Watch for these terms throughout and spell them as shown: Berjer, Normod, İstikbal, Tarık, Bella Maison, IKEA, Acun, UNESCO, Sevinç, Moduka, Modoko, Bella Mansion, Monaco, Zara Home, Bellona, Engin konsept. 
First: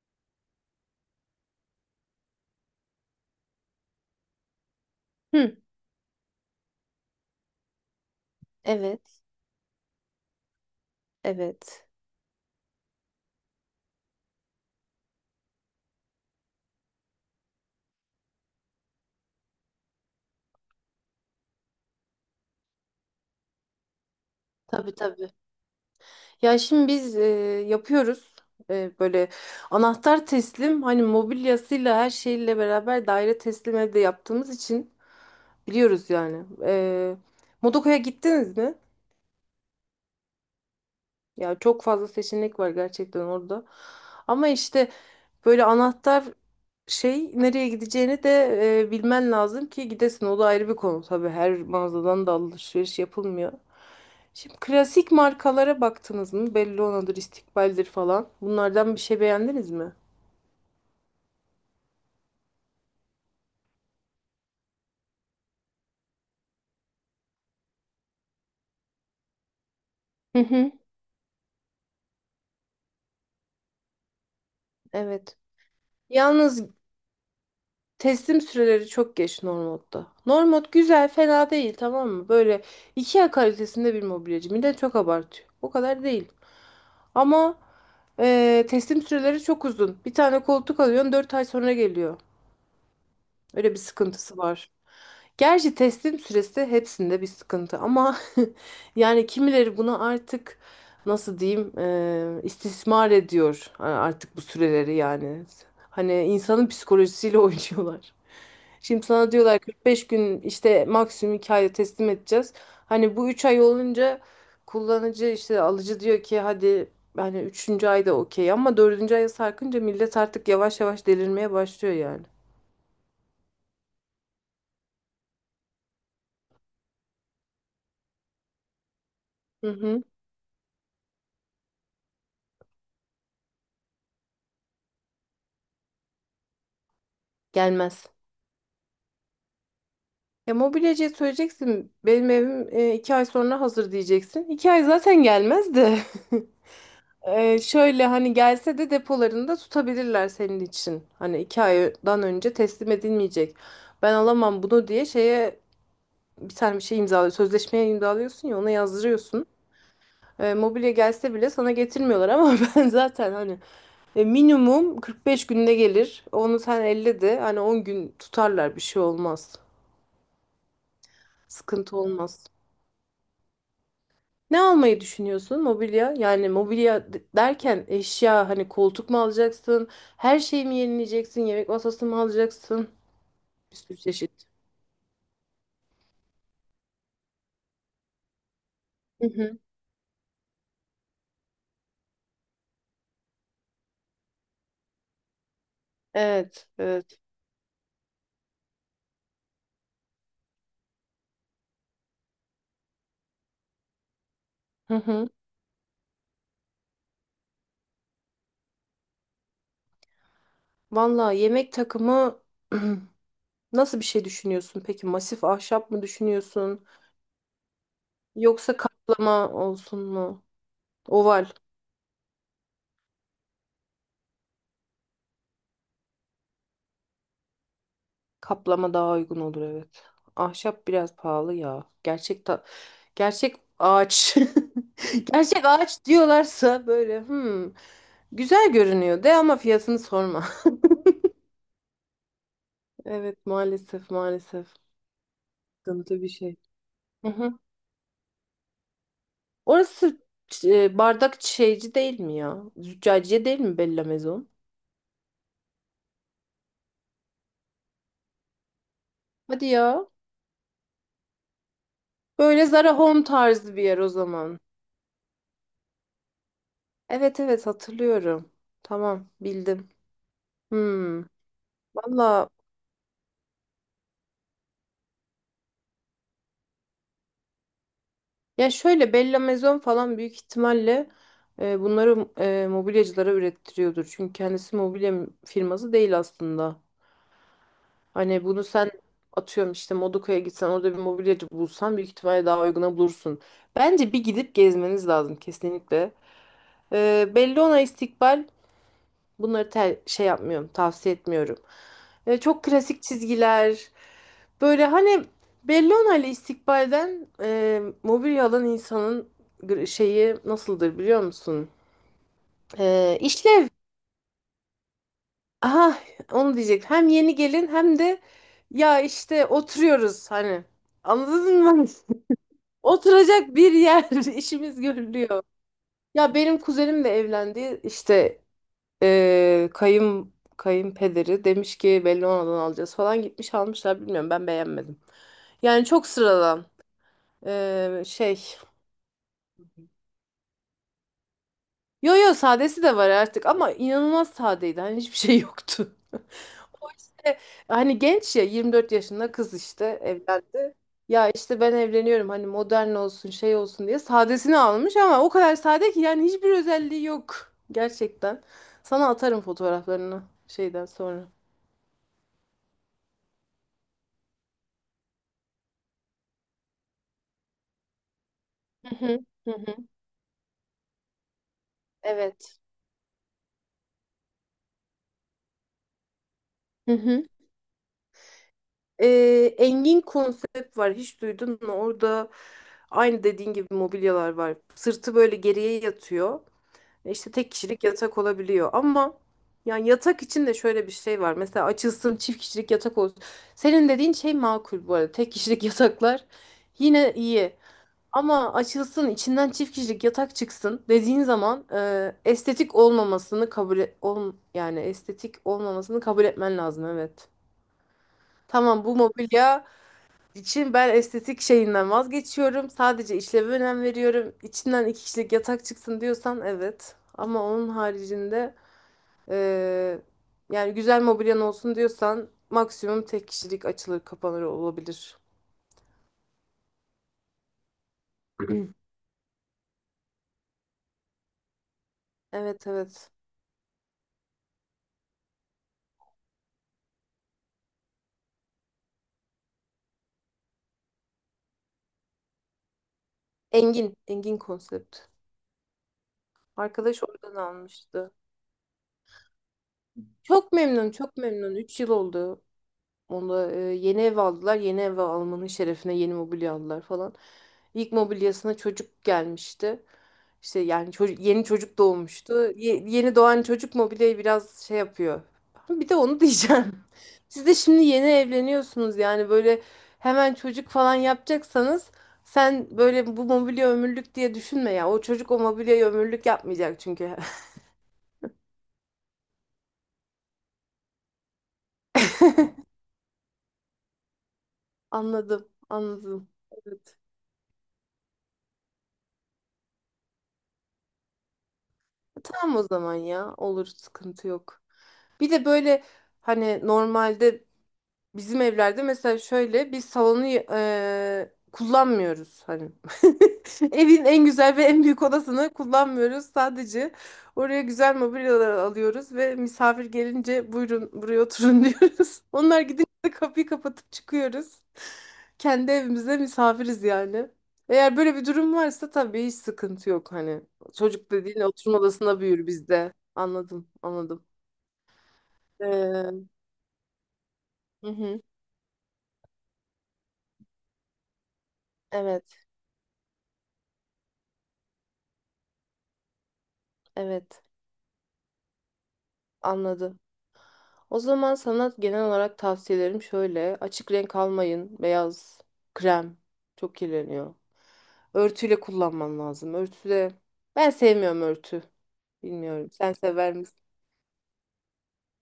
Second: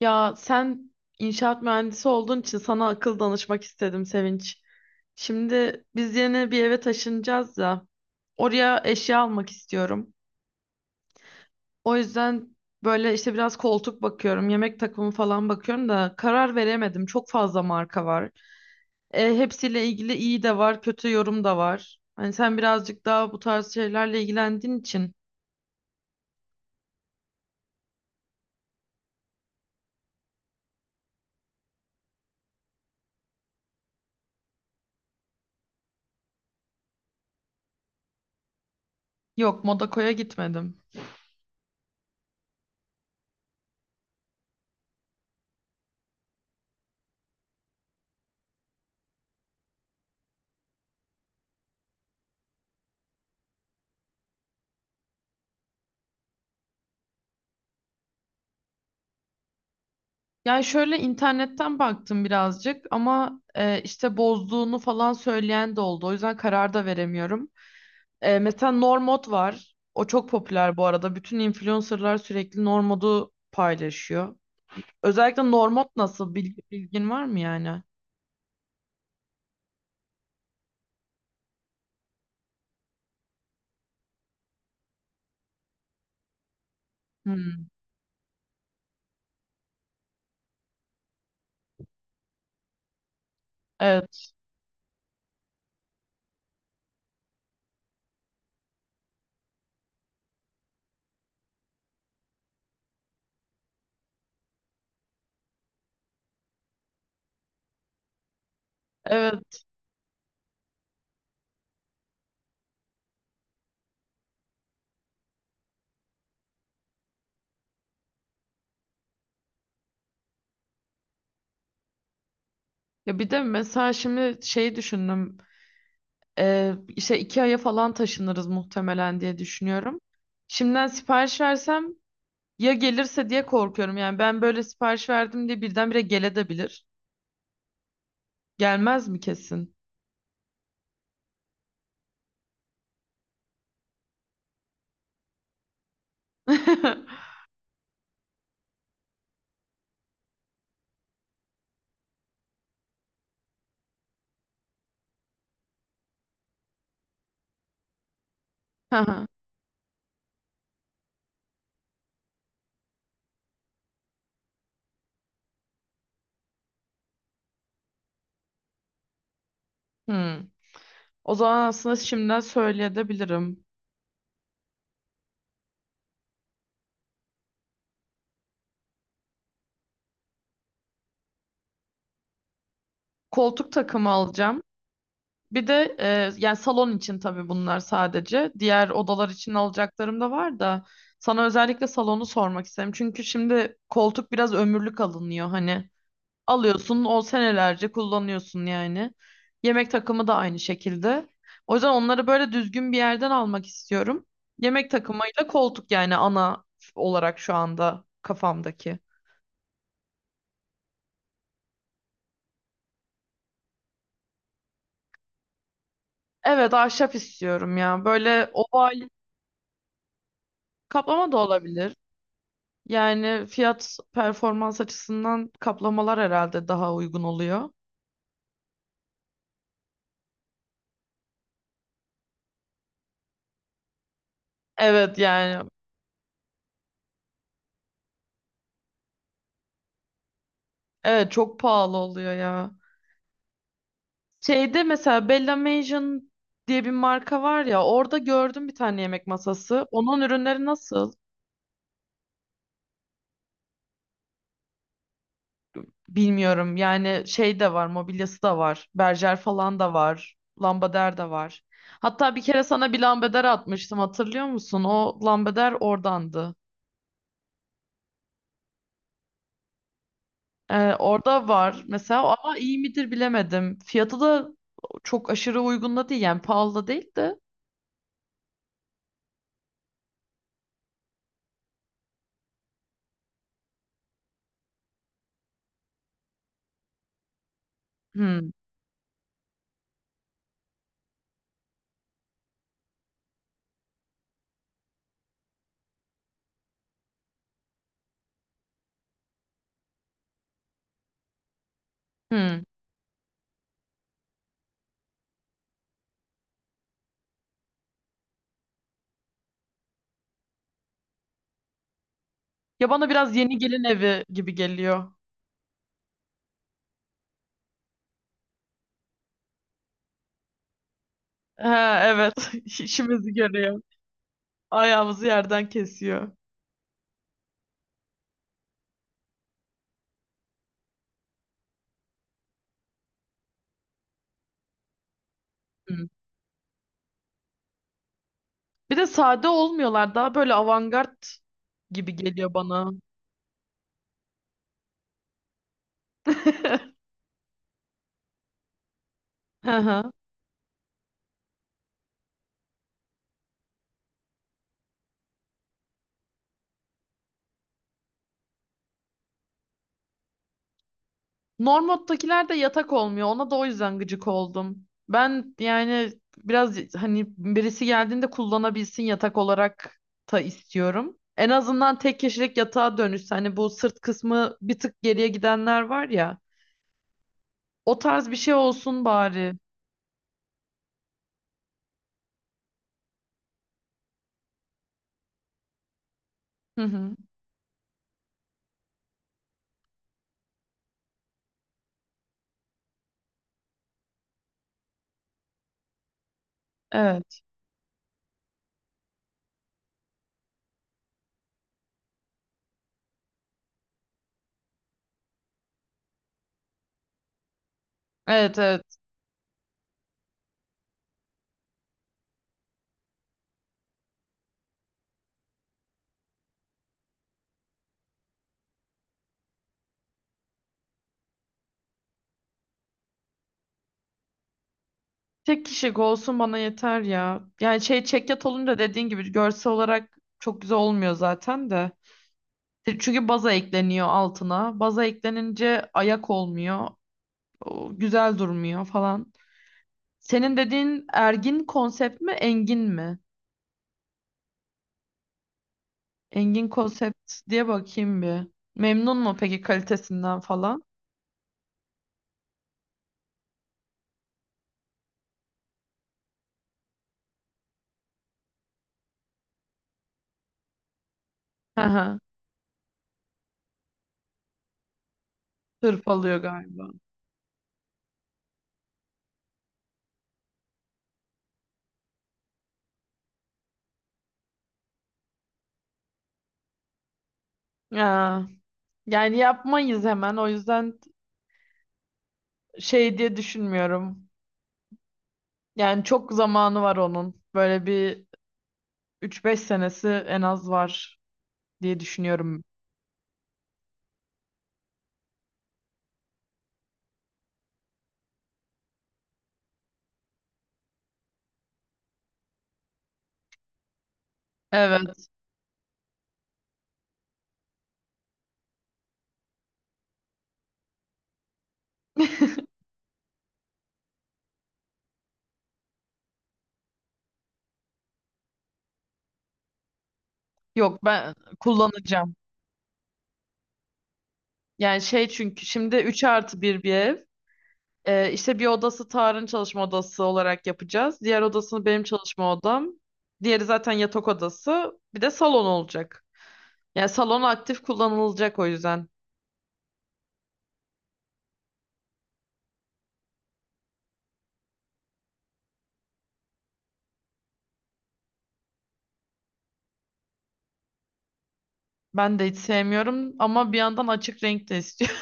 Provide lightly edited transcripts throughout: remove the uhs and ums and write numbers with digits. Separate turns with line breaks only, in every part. Ya sen inşaat mühendisi olduğun için sana akıl danışmak istedim Sevinç.
Hı,
Şimdi biz yeni bir eve taşınacağız ya. Oraya eşya
evet,
almak istiyorum.
evet.
O yüzden böyle işte biraz koltuk bakıyorum, yemek takımı falan bakıyorum da karar veremedim. Çok fazla marka var. Hepsiyle ilgili iyi de var, kötü yorum da var. Hani sen birazcık daha bu tarz şeylerle ilgilendiğin
Tabii
için.
tabii. Ya şimdi biz yapıyoruz. Böyle anahtar teslim, hani mobilyasıyla her şeyle beraber daire teslim evde yaptığımız için biliyoruz yani. Modoko'ya gittiniz mi?
Yok, Monaco'ya gitmedim.
Ya çok fazla seçenek var gerçekten orada. Ama işte böyle anahtar şey nereye gideceğini de bilmen lazım ki gidesin. O da ayrı bir konu tabii. Her mağazadan da alışveriş yapılmıyor. Şimdi klasik markalara baktınız mı? Bellona'dır, İstikbal'dir falan. Bunlardan bir şey beğendiniz mi?
Yani şöyle internetten baktım birazcık ama işte bozduğunu falan söyleyen de oldu. O yüzden karar da veremiyorum. Mesela Normod var. O çok
Hı hı.
popüler bu arada. Bütün influencerlar sürekli Normod'u paylaşıyor.
Evet.
Özellikle Normod nasıl? Bil-
Yalnız
bilgin var mı yani?
teslim süreleri çok geç Normod'da. Normod güzel, fena değil tamam mı? Böyle IKEA kalitesinde bir mobilyacı. Millet çok abartıyor. O kadar değil. Ama
Hmm.
teslim süreleri çok uzun. Bir tane koltuk alıyorsun 4 ay sonra geliyor. Öyle bir
Evet.
sıkıntısı var. Gerçi teslim süresi hepsinde bir sıkıntı ama yani kimileri bunu artık nasıl diyeyim istismar ediyor artık bu süreleri yani. Hani insanın psikolojisiyle oynuyorlar. Şimdi sana diyorlar
Evet.
45 gün, işte maksimum 2 ayda teslim edeceğiz. Hani bu 3 ay olunca kullanıcı işte alıcı diyor ki hadi, hani üçüncü ayda okey, ama dördüncü aya sarkınca millet artık yavaş yavaş delirmeye başlıyor yani.
Ya bir de mesela şimdi şey düşündüm. İşte 2 aya falan taşınırız muhtemelen diye
Hı
düşünüyorum.
hı.
Şimdiden sipariş versem ya gelirse diye korkuyorum. Yani ben böyle sipariş verdim diye birdenbire gelebilir.
Gelmez.
Gelmez mi kesin?
Ya mobilyacıya söyleyeceksin, benim evim 2 ay sonra hazır diyeceksin. 2 ay zaten gelmez de. Şöyle hani gelse de depolarında tutabilirler senin için. Hani 2 aydan önce teslim edilmeyecek, ben alamam bunu diye şeye, bir tane bir şey imzalıyor. Sözleşmeye imzalıyorsun, ya ona
Hı hı.
yazdırıyorsun. Mobilya gelse bile sana getirmiyorlar ama ben zaten hani minimum 45 günde gelir. Onu sen 50 de, hani 10 gün tutarlar, bir şey olmaz.
Hmm. O zaman aslında
Sıkıntı
şimdiden
olmaz.
söyleyebilirim.
Ne almayı düşünüyorsun? Mobilya. Yani mobilya derken eşya, hani koltuk mu alacaksın? Her şeyi mi yenileyeceksin? Yemek masası mı alacaksın?
Koltuk
Bir sürü
takımı
çeşit.
alacağım. Bir de yani salon için tabii bunlar sadece. Diğer
Hı
odalar için
hı.
alacaklarım da var da sana özellikle salonu sormak istedim. Çünkü şimdi koltuk biraz ömürlük alınıyor hani.
Evet,
Alıyorsun
evet.
o senelerce kullanıyorsun yani. Yemek takımı da aynı şekilde. O yüzden onları böyle düzgün bir yerden almak istiyorum. Yemek
Hı hı.
takımıyla koltuk yani ana olarak şu anda kafamdaki.
Valla yemek takımı nasıl bir şey düşünüyorsun? Peki masif ahşap mı
Evet
düşünüyorsun?
ahşap istiyorum ya. Böyle
Yoksa
oval
kaplama olsun mu?
kaplama da
Oval.
olabilir. Yani fiyat performans açısından kaplamalar herhalde daha uygun oluyor.
Kaplama daha uygun olur, evet. Ahşap biraz pahalı ya. Gerçek ağaç.
Evet
Gerçek
yani
ağaç diyorlarsa böyle güzel görünüyor de ama fiyatını sorma.
evet, çok pahalı oluyor ya.
Evet, maalesef maalesef.
Şeyde mesela Bella
Sıkıntı bir
Mansion
şey.
diye bir
Hı
marka
hı.
var ya, orada gördüm bir tane yemek masası.
Orası
Onun ürünleri nasıl?
bardak şeyci değil mi ya? Züccaciye değil mi Bella Maison?
Bilmiyorum yani, şey de var, mobilyası da var. Berjer
Hadi
falan da
ya.
var. Lambader de var. Hatta bir kere
Böyle
sana
Zara
bir
Home
lambader
tarzı bir
atmıştım,
yer o
hatırlıyor
zaman.
musun? O lambader oradandı.
Evet evet, hatırlıyorum. Tamam, bildim. Hmm.
Orada var mesela
Valla,
ama iyi midir bilemedim. Fiyatı da çok aşırı uygun da değil yani, pahalı da değil de.
ya şöyle Bella Maison falan büyük ihtimalle bunları mobilyacılara ürettiriyordur. Çünkü kendisi mobilya firması değil aslında. Hani
Hmm,
bunu sen atıyorum işte Moduka'ya gitsen orada bir mobilyacı bulsan büyük ihtimalle daha uyguna bulursun. Bence bir gidip gezmeniz lazım kesinlikle. Bellona, İstikbal, bunları şey yapmıyorum, tavsiye etmiyorum.
hmm.
Çok klasik çizgiler. Böyle hani Bellona ile İstikbal'den mobilya alan insanın şeyi nasıldır biliyor musun?
Ya bana biraz yeni
İşlev.
gelin evi gibi geliyor.
Aha, onu diyecek. Hem yeni gelin hem de ya işte oturuyoruz hani. Anladın mı?
Ha, evet işimizi
Oturacak bir
görüyor.
yer, işimiz
Ayağımızı
görülüyor.
yerden kesiyor.
Ya benim kuzenim de evlendi. İşte kayın kayınpederi demiş ki belli Bellona'dan alacağız falan, gitmiş almışlar, bilmiyorum, ben beğenmedim. Yani
Hmm.
çok sıradan şey.
Bir de sade olmuyorlar, daha böyle avantgard
Yo
gibi
yo,
geliyor
sadesi
bana.
de var artık ama inanılmaz sadeydi hani hiçbir şey yoktu. E, Hani genç ya, 24 yaşında kız
Hı
işte
hı.
evlendi. Ya işte ben evleniyorum hani modern olsun şey olsun diye sadesini almış ama o kadar sade ki yani hiçbir özelliği yok gerçekten. Sana atarım fotoğraflarını şeyden sonra.
Normod'dakiler de yatak olmuyor. Ona da o yüzden gıcık oldum. Ben yani biraz hani birisi geldiğinde
Hı
kullanabilsin
hı.
yatak
Hı hı.
olarak da istiyorum. En azından tek kişilik
Evet.
yatağa dönüşse hani, bu sırt kısmı bir tık geriye gidenler var ya.
Hı hı.
O tarz bir şey olsun bari.
Engin konsept var. Hiç duydun mu? Orada aynı dediğin gibi mobilyalar var. Sırtı böyle geriye yatıyor.
Hı
E
hı.
İşte tek kişilik yatak olabiliyor. Ama yani yatak için de şöyle bir şey var. Mesela açılsın çift kişilik yatak olsun. Senin dediğin şey makul bu arada. Tek kişilik yataklar yine
Evet.
iyi. Ama açılsın içinden çift kişilik yatak çıksın dediğin zaman estetik olmamasını yani estetik olmamasını kabul etmen lazım, evet.
Evet,
Tamam, bu
evet.
mobilya için ben estetik şeyinden vazgeçiyorum. Sadece işleve önem veriyorum. İçinden iki kişilik yatak çıksın diyorsan evet. Ama onun haricinde eee, yani güzel mobilyan olsun diyorsan maksimum tek kişilik açılır kapanır olabilir.
Tek kişilik olsun bana yeter ya. Yani şey, çekyat olunca dediğin gibi görsel olarak çok güzel olmuyor zaten de.
Evet, evet.
Çünkü baza ekleniyor altına. Baza eklenince ayak olmuyor. O güzel durmuyor falan. Senin dediğin ergin konsept mi, engin mi?
Engin. Engin konsept.
Engin
Arkadaş
konsept
oradan
diye
almıştı.
bakayım bir. Memnun mu peki kalitesinden
Çok
falan?
memnun, çok memnun. 3 yıl oldu. Onda yeni ev aldılar. Yeni ev almanın şerefine yeni mobilya aldılar falan. İlk mobilyasına çocuk gelmişti. İşte yani çocuk, yeni çocuk
Hı hı.
doğmuştu. Yeni doğan çocuk mobilyayı biraz şey yapıyor. Bir de onu
Hırpalıyor
diyeceğim.
galiba.
Siz de şimdi yeni evleniyorsunuz, yani böyle hemen çocuk falan yapacaksanız sen böyle bu mobilya ömürlük diye düşünme ya. O çocuk o mobilyayı ömürlük yapmayacak çünkü.
Ya, yani yapmayız hemen. O yüzden şey diye düşünmüyorum.
Anladım,
Yani
anladım.
çok zamanı var
Evet.
onun. Böyle bir üç beş senesi en az var diye
Tamam o
düşünüyorum.
zaman ya. Olur, sıkıntı yok. Bir de böyle hani normalde bizim evlerde mesela şöyle biz salonu kullanmıyoruz hani. Evin en güzel ve en büyük
Evet.
odasını kullanmıyoruz. Sadece oraya güzel mobilyalar alıyoruz ve misafir gelince buyurun buraya oturun diyoruz. Onlar gidince de kapıyı kapatıp çıkıyoruz. Kendi evimizde misafiriz yani. Eğer böyle bir durum varsa tabii hiç sıkıntı yok hani.
Yok,
Çocuk
ben
dediğin oturma odasına
kullanacağım.
büyür bizde. Anladım, anladım.
Yani şey, çünkü şimdi 3
Ee,
artı bir bir ev.
Hı hı.
İşte bir odası Tarık'ın çalışma odası olarak yapacağız. Diğer odasını benim
Evet,
çalışma odam. Diğeri zaten yatak odası. Bir de salon olacak. Yani salon
evet.
aktif kullanılacak o yüzden.
Anladım. O zaman sana genel olarak tavsiyelerim şöyle. Açık renk almayın. Beyaz, krem çok kirleniyor. Örtüyle kullanman lazım. Örtüde ben sevmiyorum örtü.
Ben de hiç
Bilmiyorum. Sen sever.
sevmiyorum ama bir yandan açık renk de istiyorum.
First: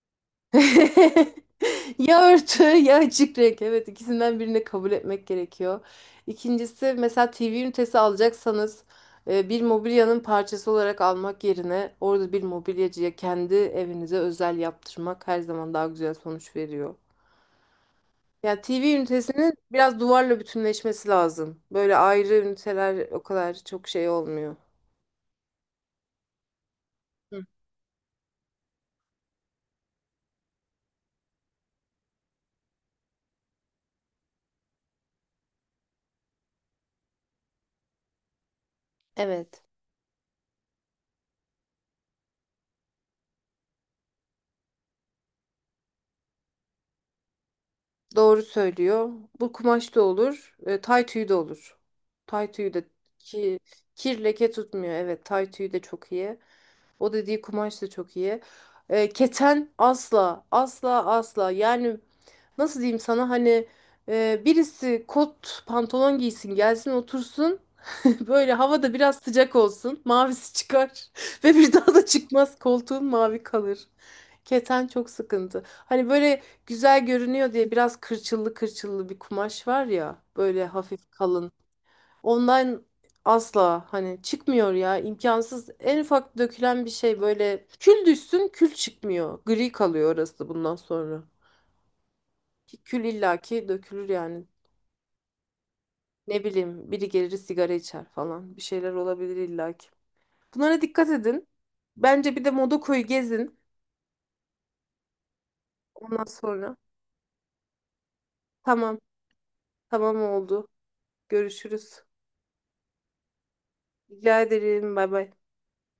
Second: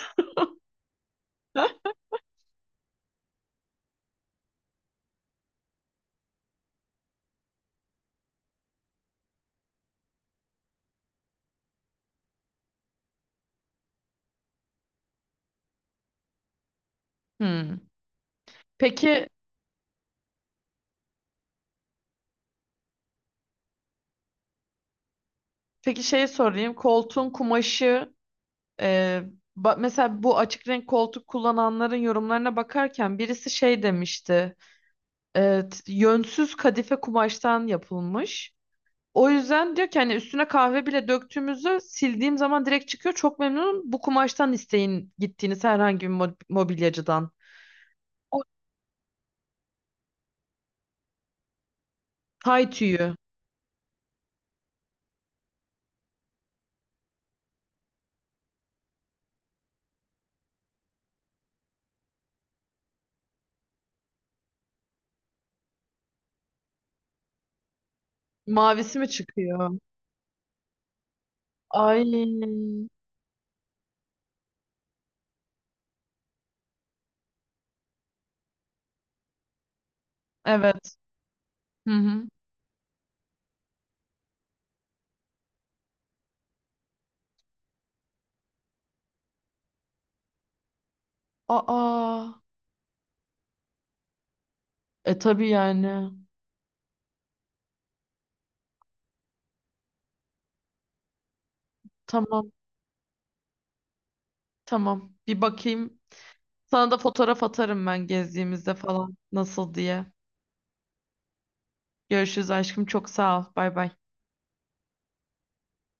Ya örtü ya açık renk. Evet, ikisinden birini kabul etmek gerekiyor. İkincisi, mesela TV ünitesi alacaksanız bir mobilyanın parçası olarak almak yerine orada bir mobilyacıya kendi evinize özel yaptırmak her zaman daha güzel sonuç veriyor.
Hmm.
Yani TV
Peki,
ünitesinin biraz duvarla bütünleşmesi lazım. Böyle ayrı üniteler o kadar çok şey olmuyor.
peki şeyi sorayım. Koltuğun
Hı.
kumaşı, e, mesela bu açık renk koltuk kullananların yorumlarına bakarken birisi şey demişti. E, Yönsüz kadife kumaştan yapılmış. O
Evet.
yüzden diyor ki hani üstüne kahve bile döktüğümüzde sildiğim zaman direkt çıkıyor. Çok memnunum. Bu kumaştan isteyin gittiğiniz herhangi bir mobilyacıdan. O
Doğru söylüyor. Bu kumaş da olur. Tay tüyü de olur. Tay
tay
tüyü de
tüyü.
ki kir leke tutmuyor. Evet, tay tüyü de çok iyi. O dediği kumaş da çok iyi. Keten asla asla asla. Yani nasıl diyeyim sana, hani birisi kot pantolon giysin gelsin otursun. Böyle havada
Mavisi mi
biraz sıcak
çıkıyor?
olsun. Mavisi çıkar. Ve bir daha
Ay.
da çıkmaz. Koltuğun mavi kalır. Keten çok sıkıntı. Hani böyle güzel görünüyor diye biraz kırçıllı kırçıllı bir kumaş var ya. Böyle
Evet.
hafif kalın.
Hı hı.
Ondan asla hani çıkmıyor ya. İmkansız. En ufak dökülen bir şey, böyle kül düşsün, kül çıkmıyor. Gri kalıyor orası bundan sonra.
Aa.
Ki kül illaki dökülür yani.
E tabii yani.
Ne bileyim biri gelir sigara içer falan. Bir şeyler olabilir illaki. Bunlara dikkat edin. Bence bir de
Tamam.
Modoko'yu gezin.
Tamam. Bir bakayım.
Ondan sonra.
Sana da fotoğraf atarım ben gezdiğimizde
Tamam.
falan. Nasıl diye.
Tamam oldu. Görüşürüz.
Görüşürüz aşkım. Çok sağ ol. Bay bay.
Rica ederim. Bay bay.